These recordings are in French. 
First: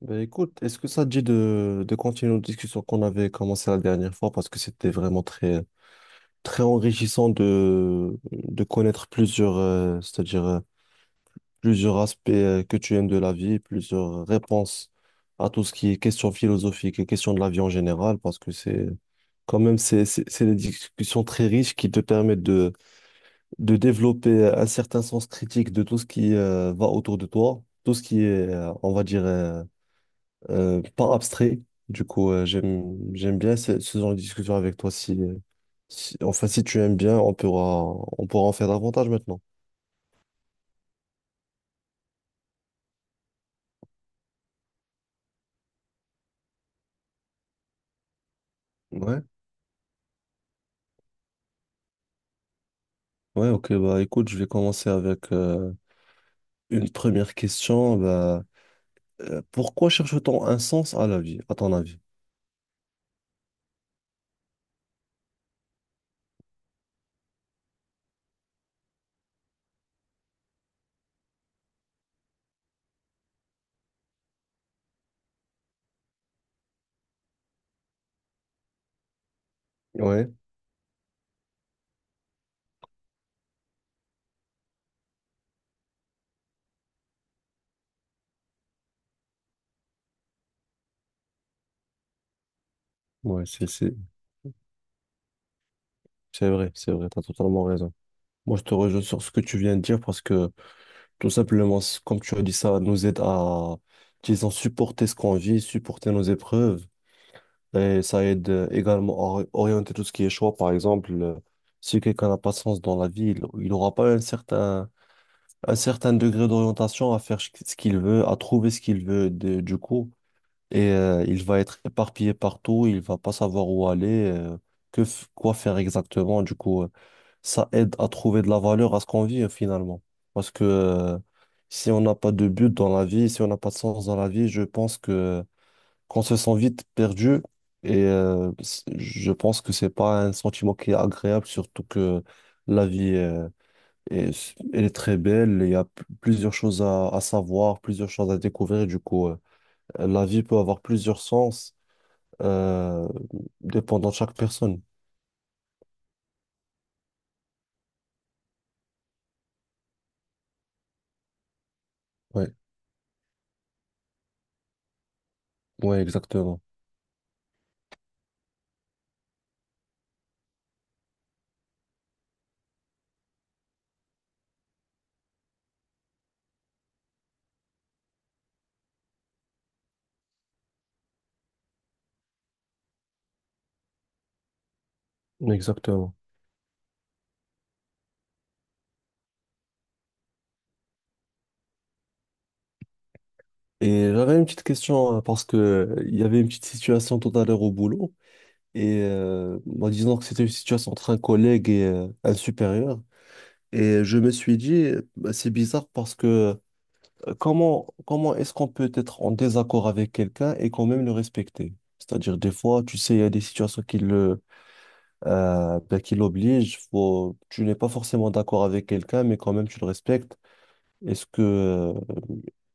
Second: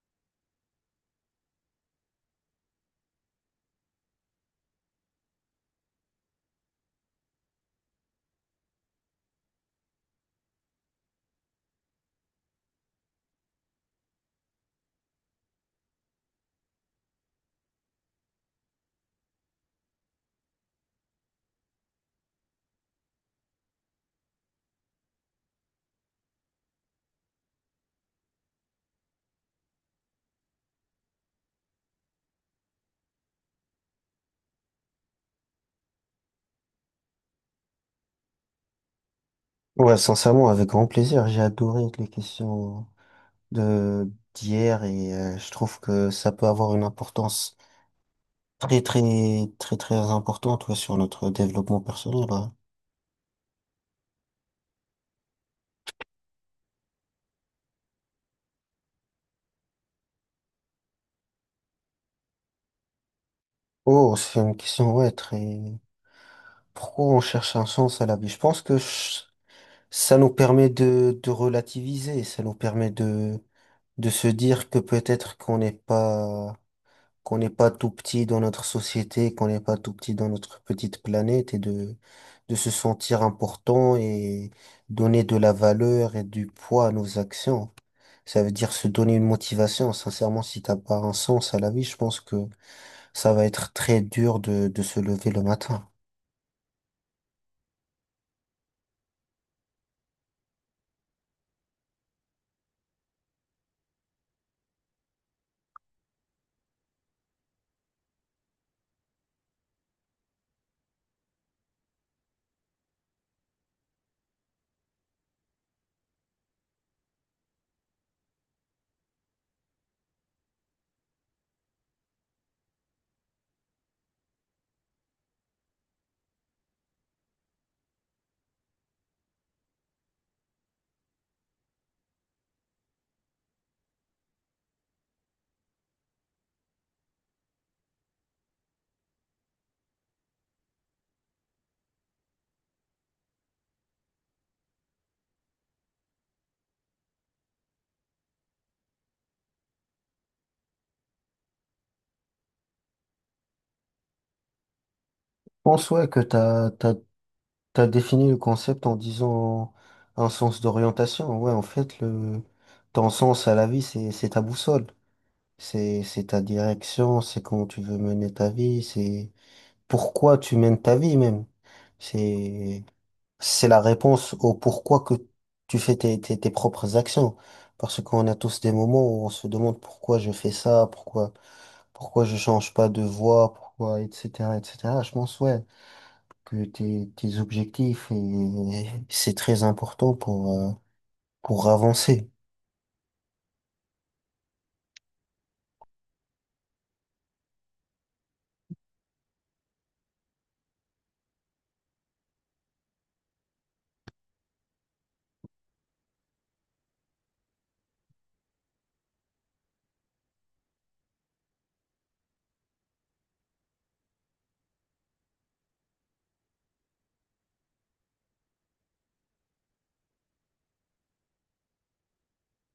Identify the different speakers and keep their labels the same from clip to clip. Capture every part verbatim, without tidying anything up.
Speaker 1: Ben écoute, est-ce que ça te dit de, de continuer notre discussion qu'on avait commencé la dernière fois parce que c'était vraiment très, très enrichissant de, de connaître plusieurs, euh, c'est-à-dire euh, plusieurs aspects euh, que tu aimes de la vie, plusieurs réponses à tout ce qui est question philosophique et question de la vie en général parce que c'est quand même c'est, c'est, c'est des discussions très riches qui te permettent de, de développer un certain sens critique de tout ce qui euh, va autour de toi, tout ce qui est, euh, on va dire, euh, euh, pas abstrait. Du coup, euh, j'aime, j'aime bien ce, ce genre de discussion avec toi. Si, euh, si- enfin, si tu aimes bien, on pourra, on pourra en faire davantage maintenant.
Speaker 2: Ouais, sincèrement, avec grand plaisir. J'ai adoré les questions de d'hier et euh, je trouve que ça peut avoir une importance très
Speaker 1: Ouais,
Speaker 2: très très très importante, ouais, sur notre développement personnel. Ouais.
Speaker 1: ouais, ok, bah écoute, je vais commencer avec euh, une première question. Bah, euh, pourquoi cherche-t-on un sens à la vie, à ton avis?
Speaker 2: Oh, c'est une question, ouais, très. Pourquoi on cherche un sens à la vie? Je pense que ch- ça nous permet de de relativiser, ça nous permet de de se dire que peut-être qu'on n'est pas qu'on n'est pas tout petit dans notre société, qu'on n'est pas tout petit dans
Speaker 1: Ouais,
Speaker 2: notre petite planète et de, de se sentir important et donner de la valeur et du poids à nos actions. Ça veut dire se donner une motivation. Sincèrement, si t'as pas un sens à la vie, je pense que ça va
Speaker 1: ouais, c'est,
Speaker 2: être
Speaker 1: c'est,
Speaker 2: très dur de, de se lever le matin.
Speaker 1: c'est vrai, c'est vrai, t'as totalement raison. Moi, je te rejoins sur ce que tu viens de dire parce que tout simplement, c- comme tu as dit, ça nous aide à, disons, supporter ce qu'on vit, supporter nos épreuves. Et ça aide euh, également à ori- orienter tout ce qui est choix. Par exemple, euh, si quelqu'un n'a pas de sens dans la vie, il il n'aura pas un certain, un certain degré d'orientation à faire ch- ce qu'il veut, à trouver ce qu'il veut. De- du coup, et euh, il va être éparpillé partout, il va pas savoir où aller, euh, que f- quoi faire exactement. Du coup, euh, ça aide à trouver de la valeur à ce qu'on vit euh, finalement. Parce que euh, si on n'a pas de but dans la vie, si on n'a pas de sens dans la vie, je pense que qu'on se sent vite perdu et euh, c- je pense que c'est pas un sentiment qui est agréable, surtout que la vie euh, est, elle est très belle, il y a p- plusieurs choses à, à savoir, plusieurs choses à découvrir, du coup. euh, euh, La vie peut avoir plusieurs sens, euh, dépendant de chaque personne.
Speaker 2: Je pense, ouais, que t'as, t'as, t'as défini le concept en disant un sens d'orientation. Ouais, en fait, le,
Speaker 1: Ouais,
Speaker 2: ton sens à la vie, c'est, c'est ta boussole.
Speaker 1: ouais,
Speaker 2: C'est, c'est ta
Speaker 1: exactement.
Speaker 2: direction, c'est comment tu veux mener ta vie, c'est pourquoi tu mènes ta vie même. C'est, c'est la réponse au pourquoi que tu fais tes, tes, tes propres actions. Parce qu'on a tous des moments où on se demande pourquoi je fais ça, pourquoi, pourquoi je change pas de voie, pourquoi, et cetera, et cetera. Je pense, ouais,
Speaker 1: Exactement.
Speaker 2: que tes, tes objectifs, et, c'est très important pour, euh, pour avancer.
Speaker 1: Et j'avais une petite question, hein, parce que euh, il y avait une petite situation tout à l'heure au boulot, et euh, bah, disons que c'était une situation entre un collègue et euh, un supérieur. Et je me suis dit, euh, bah, c'est bizarre parce que euh, comment, comment est-ce qu'on peut être en désaccord avec quelqu'un et quand même le respecter? C'est-à-dire, des fois, tu sais, il y a des situations qui le, euh, ben, qui l'oblige. Faut... Tu n'es pas forcément d'accord avec quelqu'un, mais quand même, tu le respectes. Est-ce que, euh,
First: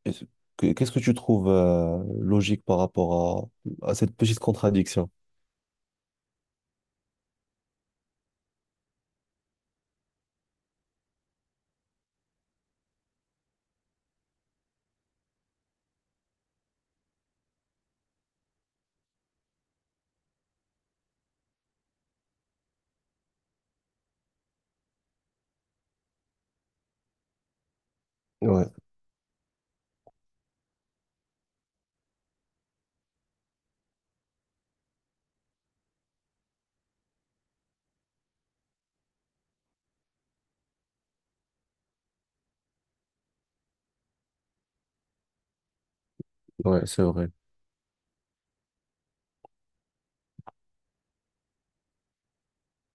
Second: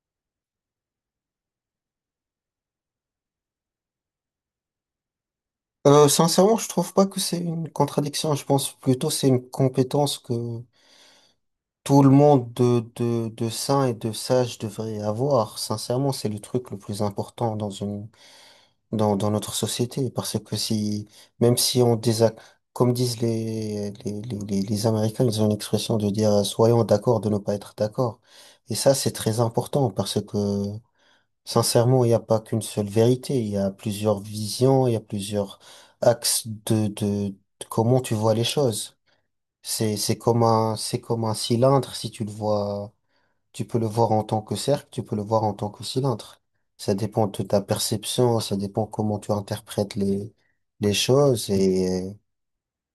Speaker 1: est-ce que- qu'est-ce que tu trouves euh, logique par rapport à, à cette petite contradiction?
Speaker 2: Euh, sincèrement, je trouve pas que c'est une contradiction. Je pense plutôt c'est une compétence que tout le monde de, de, de sain et de sage devrait avoir. Sincèrement, c'est le truc le plus important dans une, dans, dans notre société. Parce que si, même si on désac, comme disent les, les, les, les, les Américains, ils ont une expression de dire, euh, soyons d'accord de ne pas être d'accord.
Speaker 1: Ouais,
Speaker 2: Et ça, c'est très important parce que sincèrement, il n'y a pas qu'une seule vérité, il y a plusieurs visions, il y a plusieurs axes de, de, de comment tu vois les choses. C'est, c'est comme un, c'est comme un cylindre, si tu le vois, tu peux le voir en tant que cercle, tu peux le voir en tant que cylindre.
Speaker 1: ouais,
Speaker 2: Ça
Speaker 1: c'est
Speaker 2: dépend
Speaker 1: vrai.
Speaker 2: de ta perception, ça dépend comment tu interprètes les, les choses et euh,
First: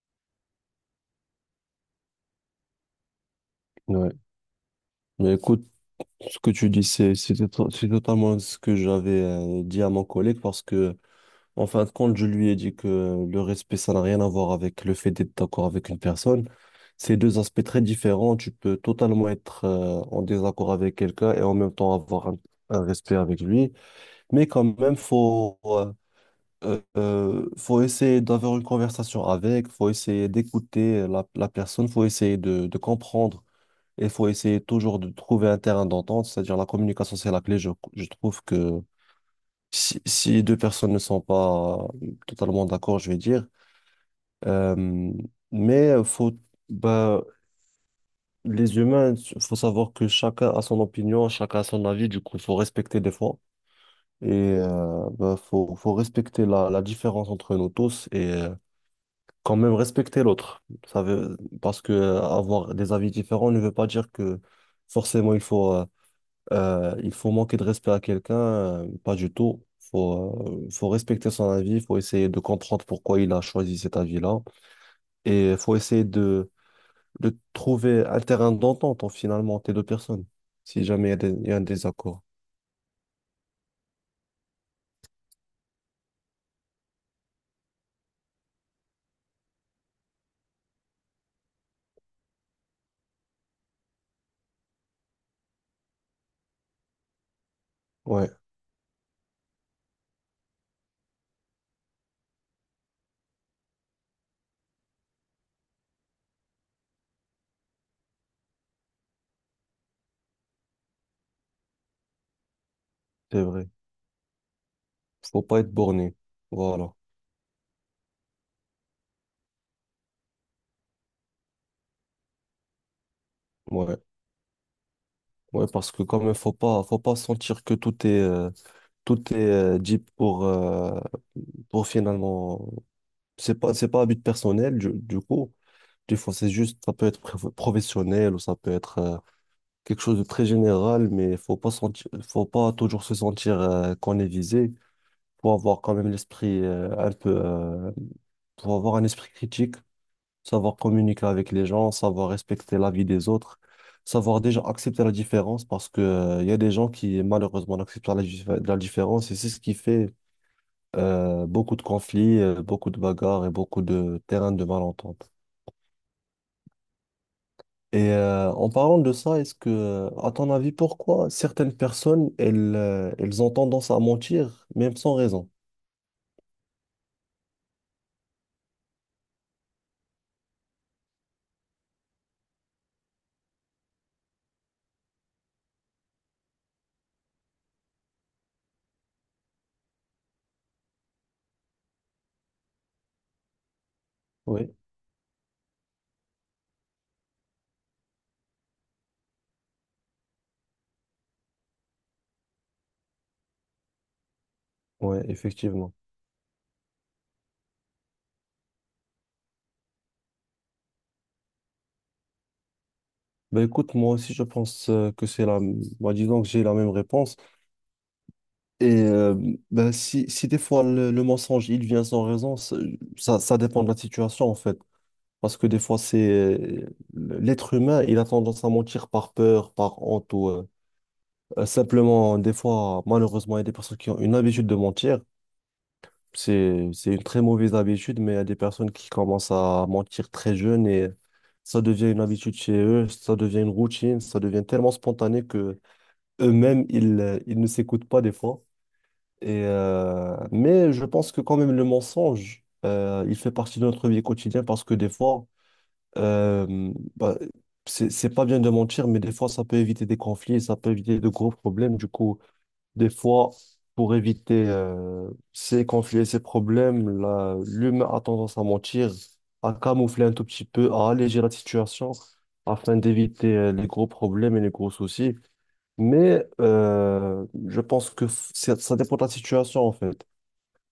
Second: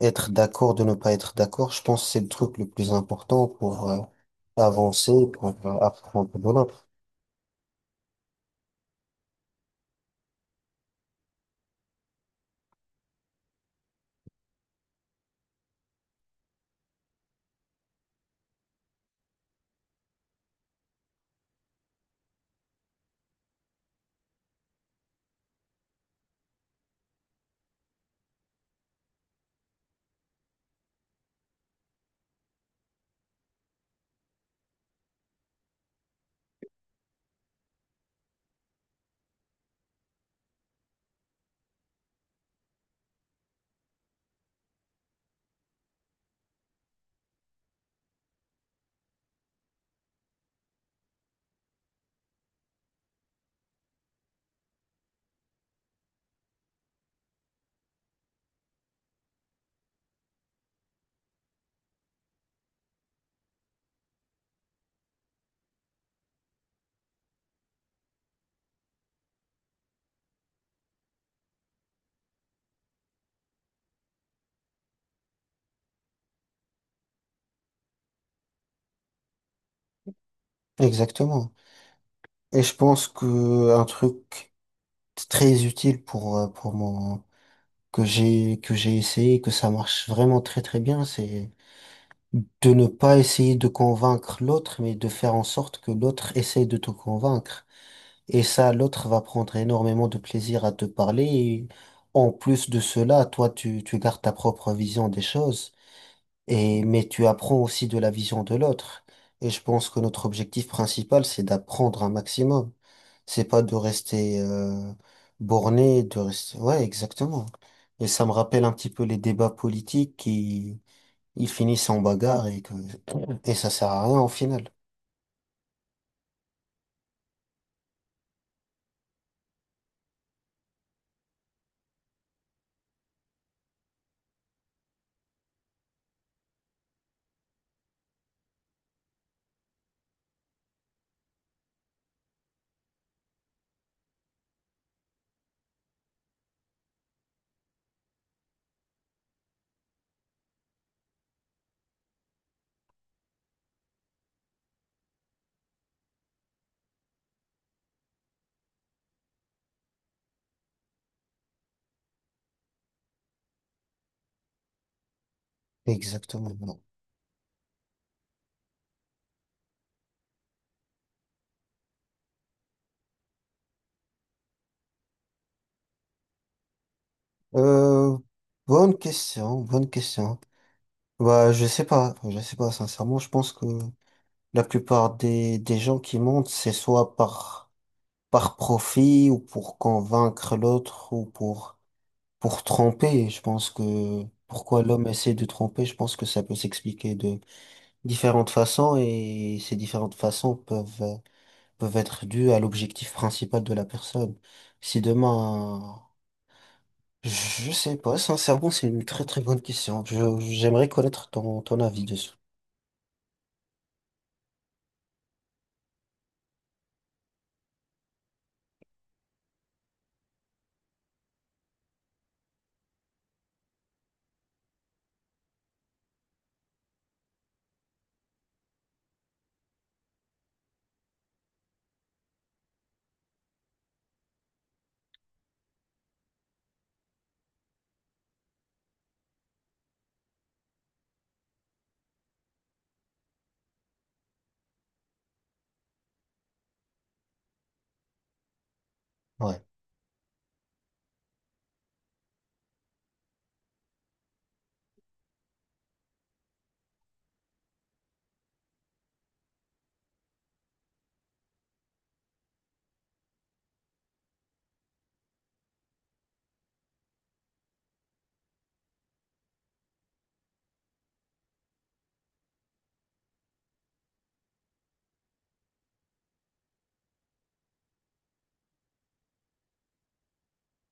Speaker 2: être d'accord de ne pas être d'accord, je pense que c'est le truc le plus important pour euh,
Speaker 1: Ouais.
Speaker 2: avancer,
Speaker 1: Mais
Speaker 2: pour
Speaker 1: écoute,
Speaker 2: euh, apprendre
Speaker 1: ce
Speaker 2: de
Speaker 1: que tu dis,
Speaker 2: l'autre.
Speaker 1: c'est c'est to- c'est totalement ce que j'avais euh, dit à mon collègue parce que En fin de compte, je lui ai dit que le respect, ça n'a rien à voir avec le fait d'être d'accord avec une personne. C'est deux aspects très différents. Tu peux totalement être euh, en désaccord avec quelqu'un et en même temps avoir un, un respect avec lui. Mais quand même, faut, euh, euh, euh, faut essayer d'avoir une conversation avec, faut essayer d'écouter la, la personne, faut essayer de, de comprendre et faut essayer toujours de trouver un terrain d'entente. C'est-à-dire la communication, c'est la clé. Je, je trouve que si, si deux personnes ne sont pas euh, totalement d'accord, je vais dire. Euh, mais euh, faut, bah, les humains, faut savoir que chacun a son opinion, chacun a son avis, du coup, faut respecter des fois. Et euh, bah, faut, faut respecter la, la différence entre nous tous et euh, quand même respecter l'autre. Ça veut, parce que euh, avoir des avis différents ne veut pas dire que forcément il faut, euh, Euh, il faut manquer de respect à quelqu'un, euh, pas du tout. Faut, euh, faut respecter son avis, faut essayer de comprendre pourquoi il a choisi cet avis-là. Et faut essayer de, de trouver un terrain d'entente, en, finalement, entre les deux personnes, si jamais il y a des- il
Speaker 2: Exactement.
Speaker 1: y a un désaccord.
Speaker 2: Et je pense que un truc très utile pour, euh, pour mon, que j'ai, que j'ai essayé, que ça marche vraiment très très bien, c'est de ne pas essayer de convaincre l'autre, mais de faire en sorte que l'autre essaye de te convaincre.
Speaker 1: Ouais,
Speaker 2: Et ça, l'autre va prendre énormément de plaisir à te parler. Et en plus de cela, toi, tu, tu gardes ta propre vision des choses, et, mais tu apprends aussi de la vision de l'autre. Et je pense que notre objectif principal, c'est d'apprendre un maximum.
Speaker 1: c'est
Speaker 2: C'est pas
Speaker 1: vrai.
Speaker 2: de rester euh,
Speaker 1: Faut pas être
Speaker 2: borné,
Speaker 1: borné.
Speaker 2: de rester... Ouais,
Speaker 1: Voilà.
Speaker 2: exactement. Et ça me rappelle un petit peu les débats politiques qui ils finissent en bagarre et que et ça sert
Speaker 1: Ouais.
Speaker 2: à rien au final.
Speaker 1: Ouais, parce que quand même, faut pas, faut pas sentir que tout est, euh, tout est euh, dit pour, euh, pour finalement. C'est pas, c'est pas à but personnel, du, du coup. Des fois, c'est juste, ça peut être pro- professionnel ou ça peut être euh, quelque chose de très général, mais faut pas sentir, faut pas toujours se sentir euh, qu'on est visé. Faut avoir quand même l'esprit euh, un peu, euh, faut avoir un esprit critique, savoir communiquer avec les gens, savoir respecter la vie des autres, savoir déjà accepter la différence parce que, euh, il y a des gens qui malheureusement n'acceptent pas la, dif- la différence et c'est ce qui fait euh, beaucoup de conflits, euh, beaucoup de bagarres et beaucoup de terrains de malentente.
Speaker 2: Exactement. Non.
Speaker 1: Et euh, en parlant de ça, est-ce que, à ton avis, pourquoi certaines personnes, elles, euh, elles ont tendance à mentir, même sans raison?
Speaker 2: Euh, Bonne question, bonne question. Bah, je sais pas, je sais pas sincèrement. Je pense que la plupart des des gens qui montent, c'est soit par par profit ou pour convaincre l'autre ou pour Pour tromper. Je pense que
Speaker 1: Oui,
Speaker 2: pourquoi l'homme essaie de tromper, je pense que ça peut s'expliquer de différentes façons et ces différentes façons peuvent, euh, peuvent être dues à l'objectif principal de la personne. Si
Speaker 1: ouais, effectivement.
Speaker 2: demain, je sais pas, sincèrement, c'est une très très bonne question. Je, j'aimerais connaître ton, ton avis dessus.
Speaker 1: Ben écoute, moi aussi, je pense euh, que c'est la... moi disons que j'ai la même réponse. Et euh, ben, si, si des fois le, le mensonge il vient sans raison, ça, ça ça dépend de la situation en fait. Parce que des fois, c'est euh, l'être humain, il a tendance à mentir par peur, par honte ou euh, euh, simplement, des fois, malheureusement, il y a des personnes qui ont une habitude de mentir. C'est, c'est une très mauvaise habitude, mais il y a des personnes qui commencent à mentir très jeunes et ça devient une habitude chez eux, ça devient une routine, ça devient tellement spontané que eux-mêmes, ils, euh, ils ne s'écoutent pas des fois.
Speaker 2: Ouais.
Speaker 1: Et, euh, mais je pense que quand même le mensonge, euh, il fait partie de notre vie quotidienne parce que des fois, euh, bah, c'est, c'est pas bien de mentir, mais des fois, ça peut éviter des conflits, ça peut éviter de gros problèmes. Du coup, des fois, pour éviter euh, ces conflits et ces problèmes, la- l'humain a tendance à mentir, à camoufler un tout petit peu, à alléger la situation afin d'éviter euh, les gros problèmes et les gros soucis. Mais euh, je pense que f- ça ça dépend de la situation en fait.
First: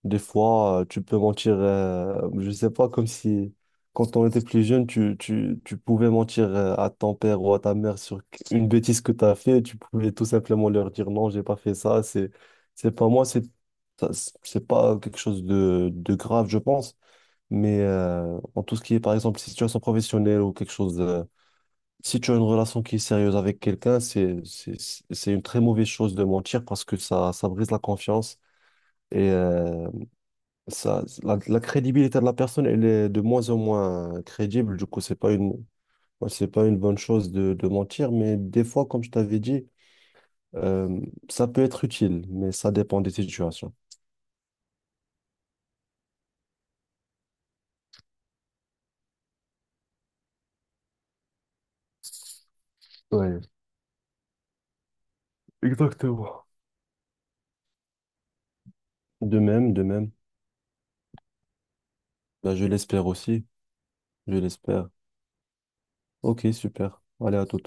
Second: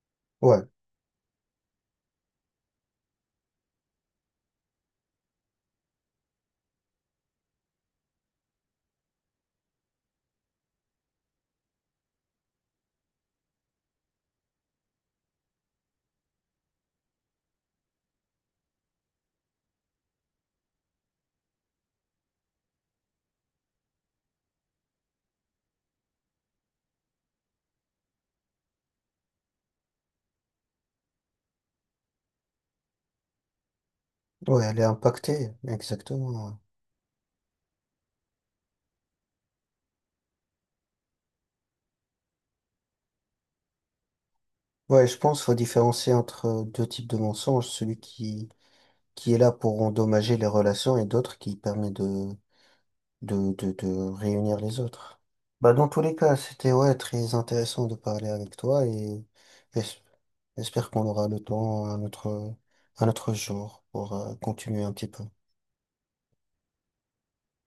Speaker 1: Des
Speaker 2: Ouais.
Speaker 1: fois, euh, tu peux mentir, euh, je sais pas, comme si quand on était plus jeune, tu, tu, tu pouvais mentir euh, à ton père ou à ta mère sur une bêtise que tu as fait. Tu pouvais tout simplement leur dire non, j'ai pas fait ça, c'est, c'est pas moi, c'est, ça, c'est pas quelque chose de, de grave, je pense. Mais euh, en tout ce qui est, par exemple, situation professionnelle ou quelque chose de- si tu as une relation qui est sérieuse avec quelqu'un, c'est, c'est, c'est une très mauvaise chose de mentir parce que ça, ça brise la confiance. Et euh, ça, la, la crédibilité de la personne, elle est de moins en moins
Speaker 2: Ouais,
Speaker 1: crédible.
Speaker 2: elle est
Speaker 1: Du coup, c'est pas
Speaker 2: impactée.
Speaker 1: une, ouais, c'est
Speaker 2: Exactement.
Speaker 1: pas une bonne chose de, de mentir, mais des fois, comme je t'avais dit, euh, ça peut être utile, mais ça dépend des situations.
Speaker 2: Ouais, Ouais, je pense qu'il faut différencier entre deux types de mensonges, celui qui, qui est là pour endommager les relations et d'autres qui permet de
Speaker 1: Ouais,
Speaker 2: de, de, de réunir les autres. Bah, dans tous les cas,
Speaker 1: exactement.
Speaker 2: c'était, ouais, très intéressant de parler avec toi et
Speaker 1: De même, de
Speaker 2: j'es-
Speaker 1: même.
Speaker 2: j'espère qu'on aura le temps à notre,
Speaker 1: Bah, je
Speaker 2: à
Speaker 1: l'espère
Speaker 2: notre
Speaker 1: aussi.
Speaker 2: jour pour euh,
Speaker 1: Je
Speaker 2: continuer
Speaker 1: l'espère.
Speaker 2: un petit peu.
Speaker 1: Ok, super. Allez, à tout.